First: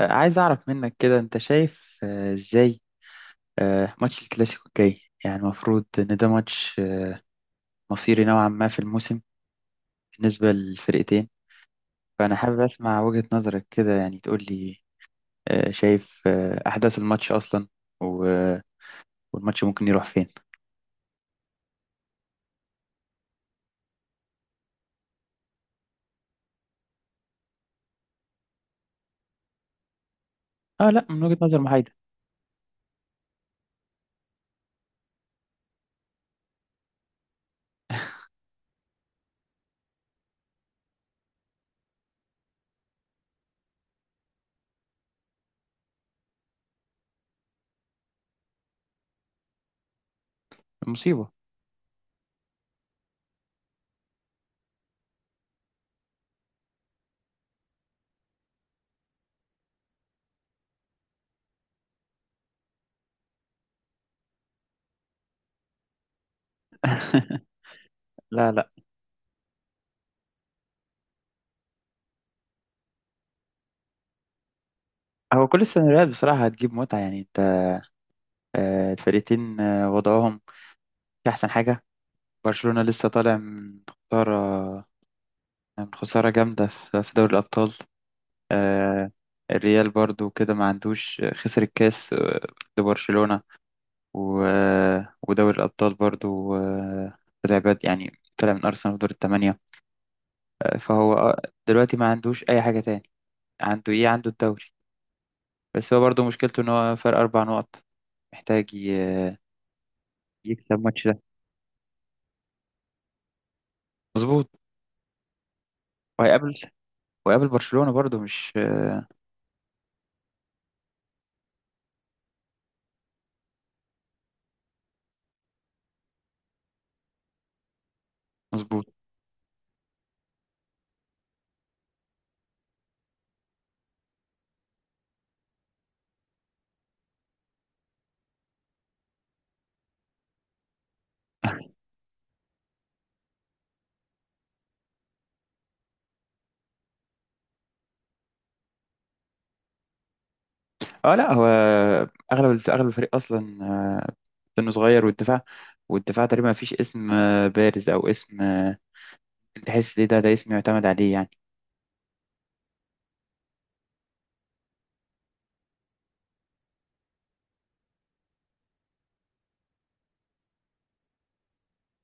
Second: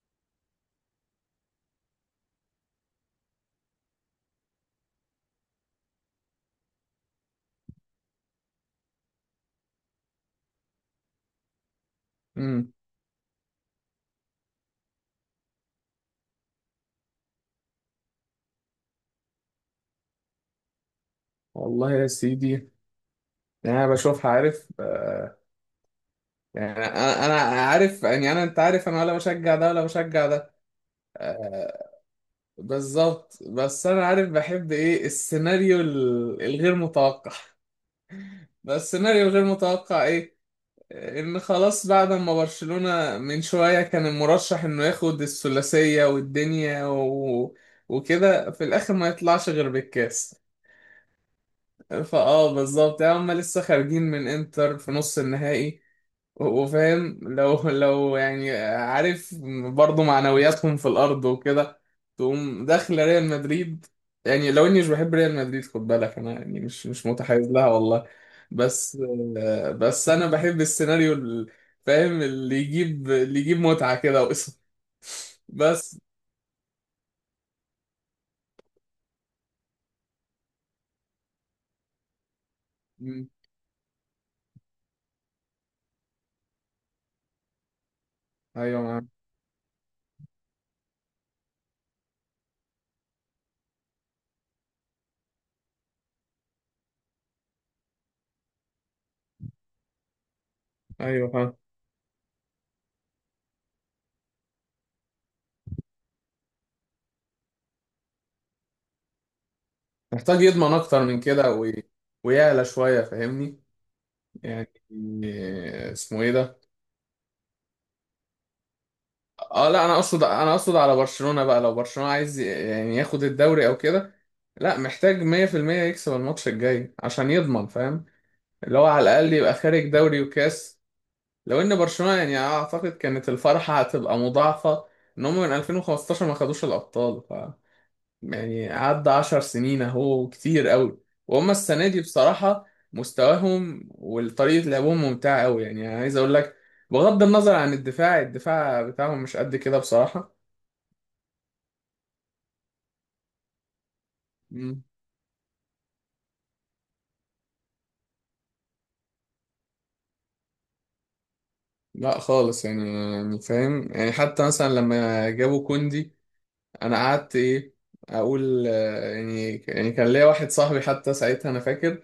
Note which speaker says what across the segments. Speaker 1: عايز أعرف منك كده أنت شايف إزاي ماتش الكلاسيكو الجاي يعني المفروض إن ده ماتش مصيري نوعا ما في الموسم بالنسبة للفرقتين. فأنا حابب
Speaker 2: امم
Speaker 1: أسمع وجهة نظرك كده، يعني تقول لي شايف أحداث الماتش أصلا، و- والماتش ممكن يروح فين؟
Speaker 2: والله يا سيدي. يعني انا بشوفها عارف آه، يعني انا عارف. يعني انا، انت عارف، انا ولا بشجع ده ولا بشجع ده.
Speaker 1: آه، لا، من وجهة نظر
Speaker 2: آه
Speaker 1: محايدة.
Speaker 2: بالظبط، بس انا عارف بحب ايه، السيناريو الغير متوقع. بس السيناريو الغير متوقع ايه؟ ان خلاص بعد ما برشلونة من شوية كان المرشح انه ياخد الثلاثية والدنيا وكده، في الاخر ما يطلعش غير بالكاس.
Speaker 1: مصيبة.
Speaker 2: فاه بالظبط، يعني هم لسه خارجين من انتر في نص النهائي، وفاهم لو لو يعني عارف، برضه معنوياتهم في الارض وكده، تقوم داخل ريال مدريد. يعني لو اني مش بحب ريال مدريد خد بالك، انا يعني مش متحيز لها والله.
Speaker 1: لا، لا.
Speaker 2: بس، بس انا بحب السيناريو فاهم، اللي يجيب متعة كده وقصة.
Speaker 1: هو كل
Speaker 2: بس.
Speaker 1: السيناريوهات بصراحة هتجيب متعة. يعني أنت الفرقتين وضعهم مش أحسن حاجة. برشلونة لسه
Speaker 2: مم.
Speaker 1: طالع من خسارة، كانت خسارة جامدة في دوري الأبطال.
Speaker 2: ايوه معاك.
Speaker 1: آه، الريال برضو كده ما عندوش، خسر الكاس لبرشلونة. ودوري الأبطال برضو طلع بد، يعني طلع من أرسنال في دور الثمانية. فهو
Speaker 2: ايوه فاهم.
Speaker 1: دلوقتي ما عندوش أي حاجة تاني. عنده إيه؟ عنده الدوري. بس هو برضو مشكلته إن هو فرق أربع نقط، محتاج
Speaker 2: محتاج
Speaker 1: يكسب
Speaker 2: يضمن اكتر
Speaker 1: الماتش ده.
Speaker 2: من كده ويعلى شوية، فاهمني؟
Speaker 1: مظبوط.
Speaker 2: يعني اسمه ايه
Speaker 1: وهيقابل
Speaker 2: ده.
Speaker 1: وهيقابل برشلونة برضو، مش
Speaker 2: اه لا انا اقصد على برشلونة بقى، لو برشلونة عايز يعني ياخد الدوري او كده، لا محتاج 100% يكسب الماتش الجاي عشان يضمن، فاهم، اللي هو
Speaker 1: مظبوط.
Speaker 2: على الاقل يبقى خارج دوري وكاس. لو ان برشلونة يعني اعتقد كانت الفرحة هتبقى مضاعفة، ان هم من 2015 ما خدوش الابطال. يعني عدى 10 سنين اهو، كتير قوي. وهم السنة دي بصراحة مستواهم وطريقة لعبهم ممتعة قوي، يعني أنا عايز اقول لك، بغض النظر عن الدفاع بتاعهم مش قد كده بصراحة.
Speaker 1: اه، لا، هو اغلب الفريق اصلا سنه
Speaker 2: مم.
Speaker 1: صغير. والدفاع، تقريبا ما فيش اسم بارز او اسم تحس ليه ده اسم يعتمد عليه يعني.
Speaker 2: لا خالص. يعني فاهم، يعني حتى مثلا لما جابوا كوندي انا قعدت ايه، اقول يعني كان ليا واحد صاحبي حتى ساعتها، انا فاكر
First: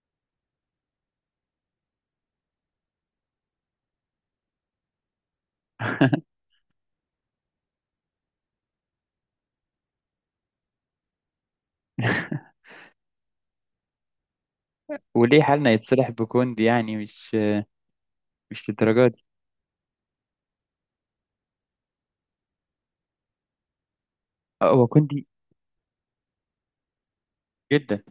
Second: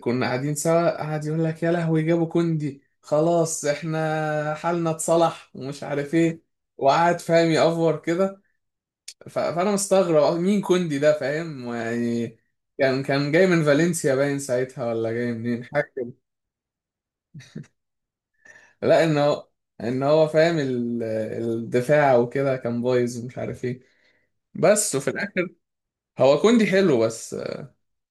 Speaker 2: كنا قاعدين سوا، قعد يقول لك يا لهوي جابوا كوندي، خلاص احنا حالنا اتصلح ومش عارف ايه، وقعد فاهم يأفور كده. فانا مستغرب، مين كوندي ده، فاهم يعني. كان جاي من فالنسيا باين ساعتها، ولا جاي
Speaker 1: وليه
Speaker 2: منين،
Speaker 1: حالنا
Speaker 2: حاجه
Speaker 1: يتصلح
Speaker 2: كده.
Speaker 1: بكوندي؟ يعني مش
Speaker 2: لا
Speaker 1: للدرجه
Speaker 2: ان
Speaker 1: دي.
Speaker 2: هو ان هو فاهم الدفاع وكده كان بايظ ومش عارف ايه،
Speaker 1: هو
Speaker 2: بس وفي
Speaker 1: كوندي
Speaker 2: الاخر. هو كوندي حلو، بس
Speaker 1: جدا.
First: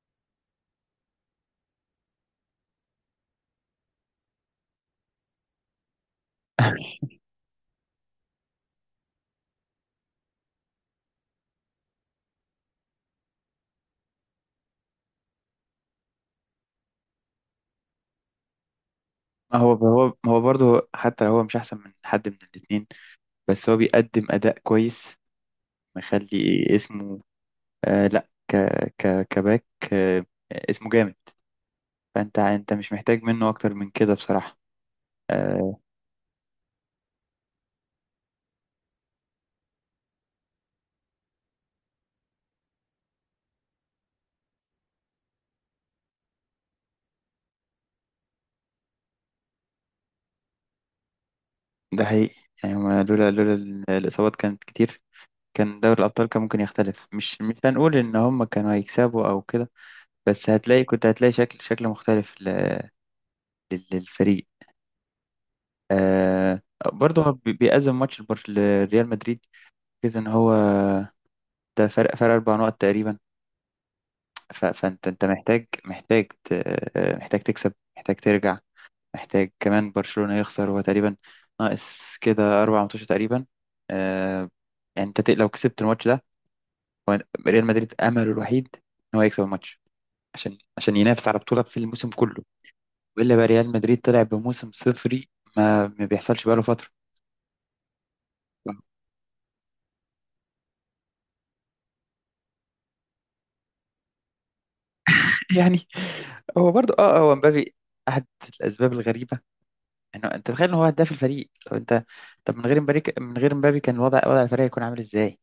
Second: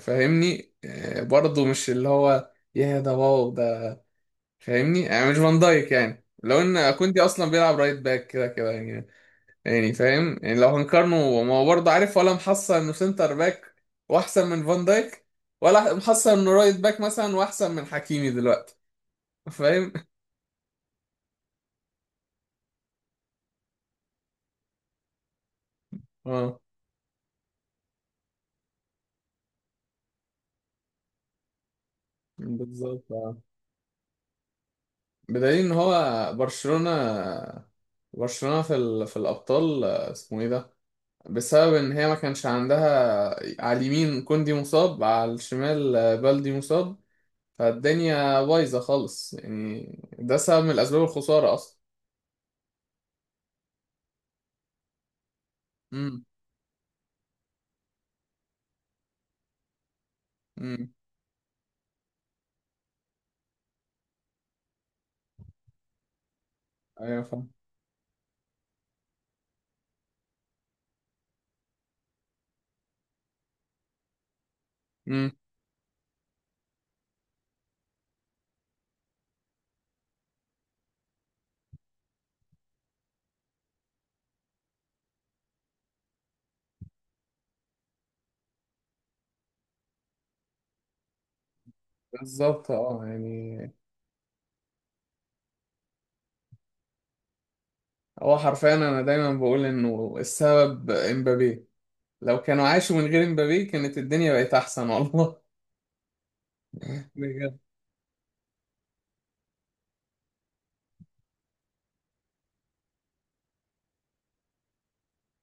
Speaker 2: فاهمني برضه مش اللي هو يا ده واو ده. فاهمني، يعني مش فان دايك. يعني لو ان كوندي اصلا بيلعب رايت باك كده كده يعني، يعني فاهم، يعني لو هنقارنه، ما هو برضه عارف ولا محصل انه سنتر باك واحسن من فان دايك، ولا محصل انه رايت باك مثلا واحسن من حكيمي دلوقتي.
Speaker 1: ما هو
Speaker 2: فاهم.
Speaker 1: هو ما هو برضه، حتى لو هو مش احسن من حد من الاثنين، بس هو بيقدم اداء كويس،
Speaker 2: اه
Speaker 1: مخلي اسمه. لا، ك ك كباك. آه، اسمه جامد. انت مش
Speaker 2: بالظبط
Speaker 1: محتاج
Speaker 2: اه،
Speaker 1: منه اكتر من كده بصراحة.
Speaker 2: بدليل ان
Speaker 1: آه،
Speaker 2: هو برشلونة، برشلونة في في الابطال اسمه ايه ده، بسبب ان هي ما كانش عندها على اليمين كوندي مصاب، على الشمال بالدي مصاب، فالدنيا بايظة خالص يعني. ده سبب من أسباب الخسارة أصلا.
Speaker 1: ده حقيقي. يعني هما لولا الإصابات كانت كتير، دوري
Speaker 2: امم
Speaker 1: الأبطال كان ممكن يختلف. مش هنقول إن هما كانوا هيكسبوا أو كده، بس هتلاقي،
Speaker 2: امم
Speaker 1: كنت هتلاقي شكل مختلف للفريق. آه برضه
Speaker 2: أيوة
Speaker 1: هو
Speaker 2: فاهم.
Speaker 1: بيأزم ماتش لريال مدريد كده، إن هو ده فرق أربع نقط تقريبا. فأنت
Speaker 2: امم
Speaker 1: محتاج محتاج تكسب، محتاج ترجع، محتاج كمان برشلونة يخسر. هو تقريبا ناقص كده أربع ماتشات تقريبا. آه، يعني لو كسبت الماتش ده، هو ريال مدريد امله الوحيد ان هو يكسب الماتش عشان ينافس على بطوله في الموسم كله.
Speaker 2: بالظبط اه.
Speaker 1: والا بقى ريال
Speaker 2: يعني
Speaker 1: مدريد طلع بموسم صفري، ما بيحصلش بقاله فتره.
Speaker 2: هو حرفيا أنا دايما بقول إنه السبب إمبابي. لو كانوا عاشوا من غير إمبابي كانت الدنيا بقت أحسن والله.
Speaker 1: يعني هو برضو اه، هو
Speaker 2: بجد.
Speaker 1: مبابي احد الاسباب الغريبه. انه انت تخيل ان هو هداف الفريق؟ طب انت، طب من غير مبابي كان وضع الفريق هيكون عامل ازاي؟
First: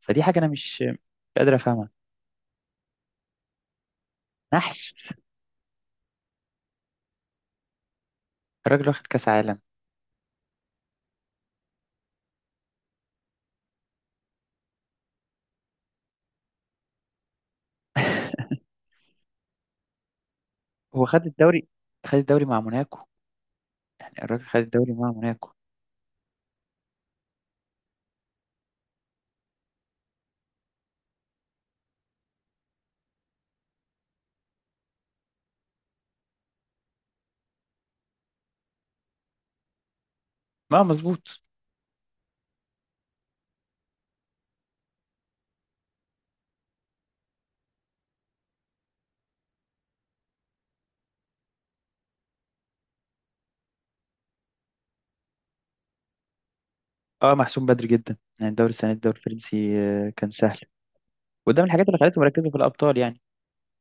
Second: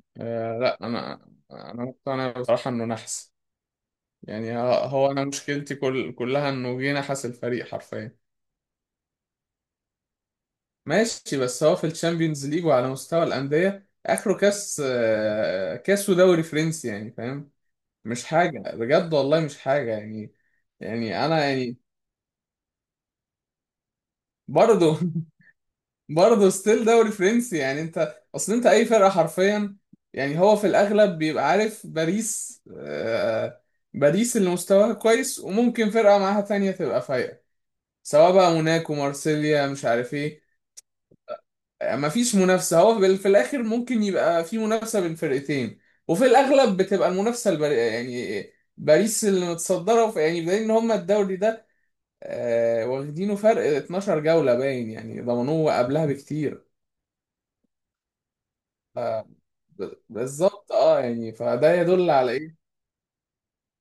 Speaker 1: فدي حاجه انا
Speaker 2: لا
Speaker 1: مش
Speaker 2: أنا
Speaker 1: قادر
Speaker 2: أنا
Speaker 1: افهمها.
Speaker 2: مقتنع بصراحة إنه نحس. يعني
Speaker 1: نحس؟
Speaker 2: هو، أنا مشكلتي كلها إنه جه نحس الفريق حرفيا.
Speaker 1: الراجل واخد كاس عالم.
Speaker 2: ماشي، بس هو في الشامبيونز ليج وعلى مستوى الأندية آخره كاس، كاس ودوري فرنسي، يعني فاهم. مش حاجة بجد والله، مش حاجة يعني.
Speaker 1: هو خد
Speaker 2: يعني أنا
Speaker 1: الدوري،
Speaker 2: يعني
Speaker 1: مع موناكو. يعني الراجل خد الدوري
Speaker 2: برضه،
Speaker 1: مع موناكو.
Speaker 2: برضه ستيل دوري فرنسي. يعني أنت أصل، أنت أي فرقة حرفيا، يعني هو في الأغلب بيبقى عارف، باريس اللي مستواها كويس، وممكن فرقة معاها تانية تبقى فايقة، سواء بقى موناكو، مارسيليا، مش عارف ايه.
Speaker 1: ما مظبوط،
Speaker 2: مفيش منافسة، هو في الآخر ممكن يبقى في منافسة بين فرقتين، وفي الأغلب بتبقى المنافسة يعني باريس اللي متصدرة، يعني بدليل إن هما الدوري ده واخدينه فرق 12 جولة، باين يعني ضمنوه قبلها بكتير.
Speaker 1: اه. محسوم بدري جدا، يعني الدوري السنه دي
Speaker 2: ف-
Speaker 1: الدوري الفرنسي كان سهل.
Speaker 2: بالظبط اه. يعني
Speaker 1: وده من
Speaker 2: فده
Speaker 1: الحاجات اللي
Speaker 2: يدل
Speaker 1: خلته
Speaker 2: على
Speaker 1: مركزه في
Speaker 2: ايه.
Speaker 1: الابطال يعني.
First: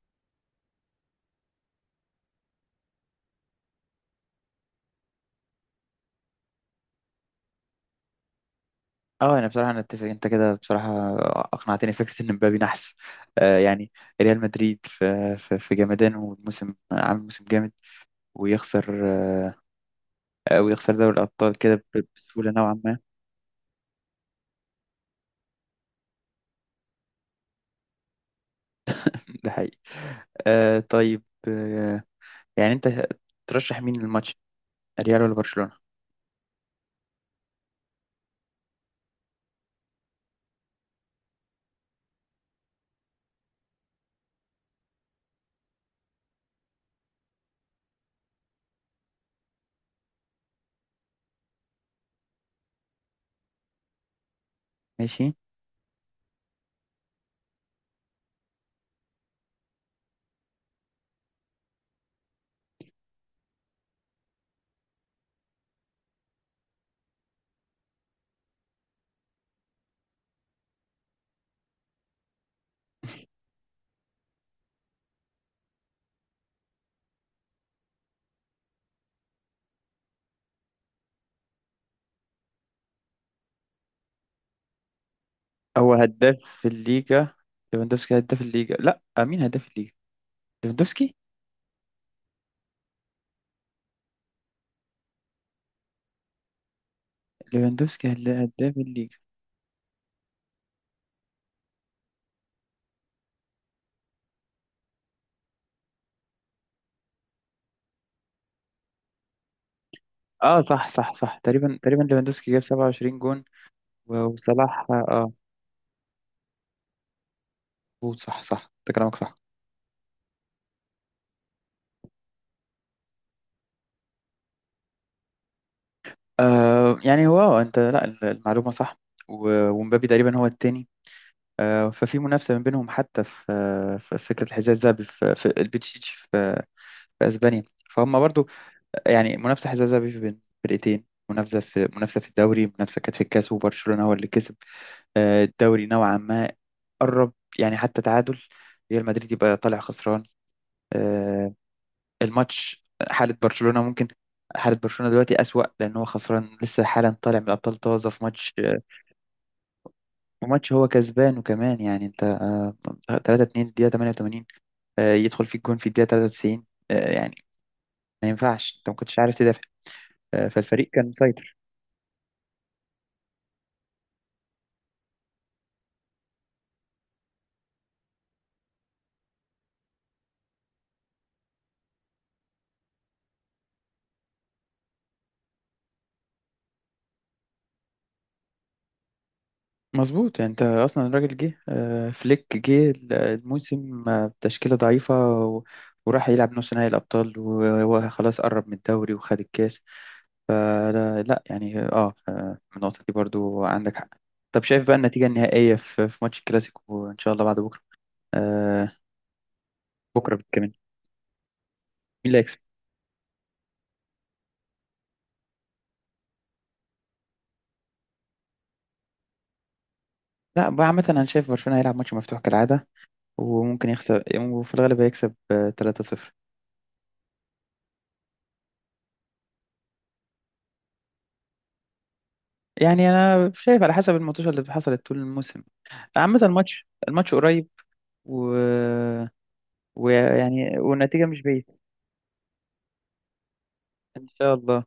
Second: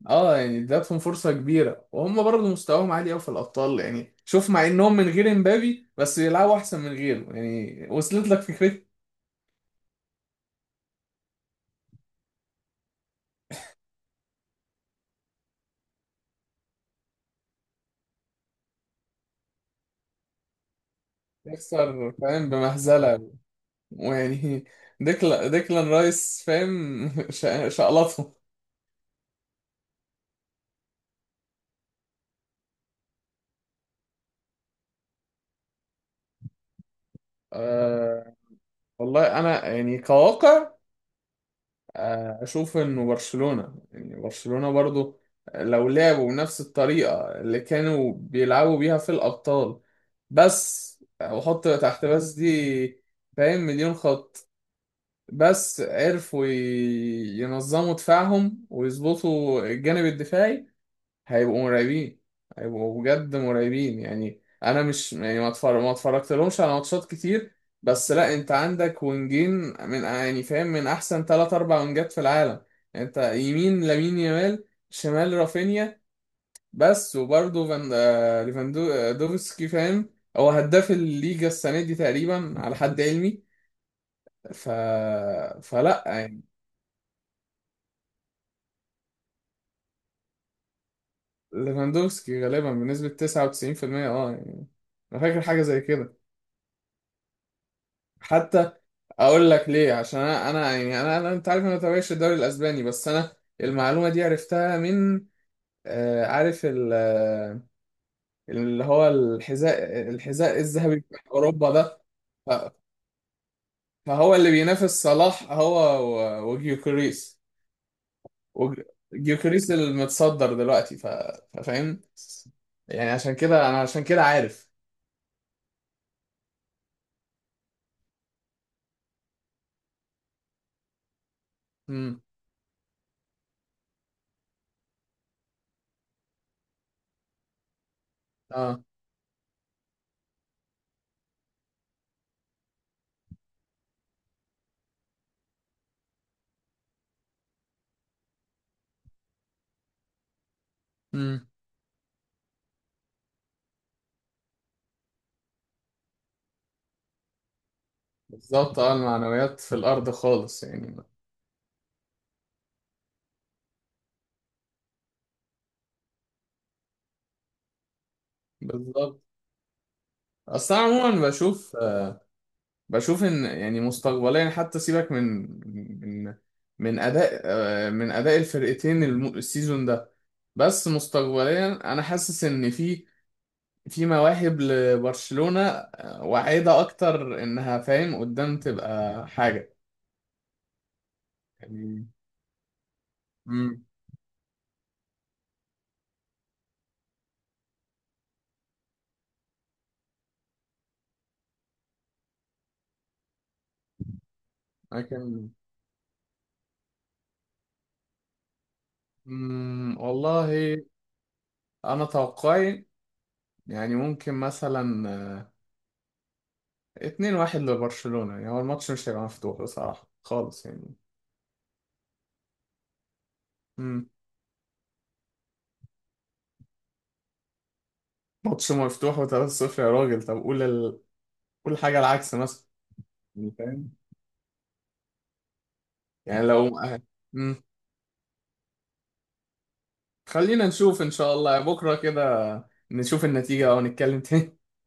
Speaker 2: اه يعني ادتهم فرصة كبيرة، وهم برضه مستواهم عالي قوي في الأبطال، يعني شوف، مع إنهم من غير امبابي بس بيلعبوا أحسن من غيره، يعني وصلت لك فكرة.
Speaker 1: اه، انا بصراحه، اتفق. انت كده بصراحه اقنعتني، فكره ان مبابي نحس. يعني ريال مدريد في جمدانه، والموسم عامل موسم جامد. ويخسر آه، ويخسر دوري الابطال كده
Speaker 2: يخسر فاهم
Speaker 1: بسهوله نوعا ما.
Speaker 2: بمهزلة، ويعني ديكلان رايس فاهم، شقلطهم.
Speaker 1: ده حقيقي. آه، طيب. آه يعني انت ترشح مين للماتش، ريال ولا برشلونه؟
Speaker 2: أه والله انا يعني كواقع اشوف انه برشلونة، يعني برشلونة برضو لو لعبوا بنفس الطريقة اللي كانوا بيلعبوا بيها في الابطال، بس وحط تحت بس دي، فاهم، مليون خط،
Speaker 1: ماشي.
Speaker 2: بس عرفوا ينظموا دفاعهم ويظبطوا الجانب الدفاعي، هيبقوا مرعبين. هيبقوا بجد مرعبين. يعني انا مش يعني ما اتفرجت لهمش على ماتشات كتير، بس لا انت عندك وينجين من يعني فاهم من احسن ثلاث اربع وينجات في العالم. يعني انت يمين لامين يامال، شمال رافينيا، بس. وبرضه فان آه، ليفاندو- آه، دوفسكي، فاهم، هو هداف الليجا السنه دي تقريبا على حد علمي. ف
Speaker 1: هو
Speaker 2: فلا يعني.
Speaker 1: هداف الليجا ليفاندوفسكي، هداف الليجا؟ لا، مين هداف الليجا؟ ليفاندوفسكي.
Speaker 2: ليفاندوفسكي غالبا بنسبه 99% اه يعني، انا فاكر حاجه زي كده،
Speaker 1: ليفاندوفسكي
Speaker 2: حتى
Speaker 1: هداف الليجا.
Speaker 2: اقول لك ليه، عشان أنا انت عارف، انا ما بتابعش الدوري الاسباني، بس انا المعلومه دي عرفتها من، عارف اللي هو الحذاء
Speaker 1: اه، صح،
Speaker 2: الذهبي
Speaker 1: صح،
Speaker 2: بتاع
Speaker 1: صح،
Speaker 2: اوروبا
Speaker 1: تقريبا،
Speaker 2: ده. ف-
Speaker 1: ليفاندوفسكي جاب 27 جون.
Speaker 2: فهو اللي
Speaker 1: وصلاح،
Speaker 2: بينافس
Speaker 1: اه.
Speaker 2: صلاح، هو وجيوكريس
Speaker 1: مظبوط، صح، صح،
Speaker 2: وج-
Speaker 1: انت كلامك صح.
Speaker 2: جيوكريس المتصدر دلوقتي، فاهم. يعني عشان كده عارف.
Speaker 1: يعني هو انت، لا، المعلومة صح. ومبابي تقريبا هو التاني. آه، ففي
Speaker 2: امم
Speaker 1: منافسة من بينهم، حتى في في فكرة الحذاء الذهبي في البتشيتش، في اسبانيا. فهم برضو
Speaker 2: اه
Speaker 1: يعني منافسة حذاء ذهبي بين فرقتين، منافسة في الدوري، منافسة كانت في الكاس، وبرشلونة هو اللي كسب الدوري نوعا ما قرب. يعني حتى تعادل، ريال مدريد يبقى طالع خسران
Speaker 2: امم
Speaker 1: آه، الماتش. حالة برشلونة دلوقتي أسوأ، لأن هو خسران لسه حالا طالع من الأبطال طازة في ماتش
Speaker 2: بالظبط اه، المعنويات في الارض خالص
Speaker 1: وماتش هو
Speaker 2: يعني.
Speaker 1: كسبان. وكمان يعني أنت 3-2 الدقيقة 88، يدخل فيك جون في الدقيقة 93. يعني ما ينفعش أنت ما كنتش
Speaker 2: بالظبط.
Speaker 1: عارف تدافع
Speaker 2: اصل انا
Speaker 1: فالفريق كان
Speaker 2: عموما
Speaker 1: مسيطر.
Speaker 2: بشوف ان يعني مستقبليا، حتى سيبك من من اداء الفرقتين السيزون ده، بس مستقبليا انا حاسس ان في مواهب لبرشلونة واعدة، اكتر انها فاهم قدام تبقى حاجة
Speaker 1: مظبوط. يعني انت اصلا الراجل جه
Speaker 2: يعني.
Speaker 1: فليك جه
Speaker 2: امم
Speaker 1: الموسم بتشكيله ضعيفه. و- وراح يلعب نص نهائي الابطال، وهو خلاص قرب من الدوري وخد الكاس. فلا، لا، يعني اه، النقطه دي برضو عندك حق. طب شايف بقى النتيجه
Speaker 2: لكن
Speaker 1: النهائيه في ماتش الكلاسيكو ان شاء الله بعد بكره؟ آه، بكره
Speaker 2: والله
Speaker 1: كمان، مين
Speaker 2: انا
Speaker 1: اللي هيكسب؟
Speaker 2: توقعي يعني ممكن مثلا 2-1 لبرشلونة، يعني هو الماتش مش هيبقى مفتوح بصراحة خالص
Speaker 1: لا بقى
Speaker 2: يعني.
Speaker 1: عامه، انا شايف برشلونه هيلعب ماتش مفتوح كالعاده، وممكن يخسر، وفي الغالب هيكسب 3-0.
Speaker 2: ماتش مفتوح وثلاثة صفر يا راجل، طب قول قول حاجة العكس مثلا،
Speaker 1: يعني
Speaker 2: يعني
Speaker 1: انا شايف
Speaker 2: فاهم،
Speaker 1: على حسب الماتشات اللي حصلت طول الموسم. عامة
Speaker 2: يعني لو.
Speaker 1: الماتش
Speaker 2: مم.
Speaker 1: قريب، و...
Speaker 2: خلينا
Speaker 1: ويعني
Speaker 2: نشوف إن
Speaker 1: والنتيجة
Speaker 2: شاء
Speaker 1: مش
Speaker 2: الله
Speaker 1: بعيد
Speaker 2: بكرة كده، نشوف النتيجة أو نتكلم
Speaker 1: إن شاء
Speaker 2: تاني.
Speaker 1: الله.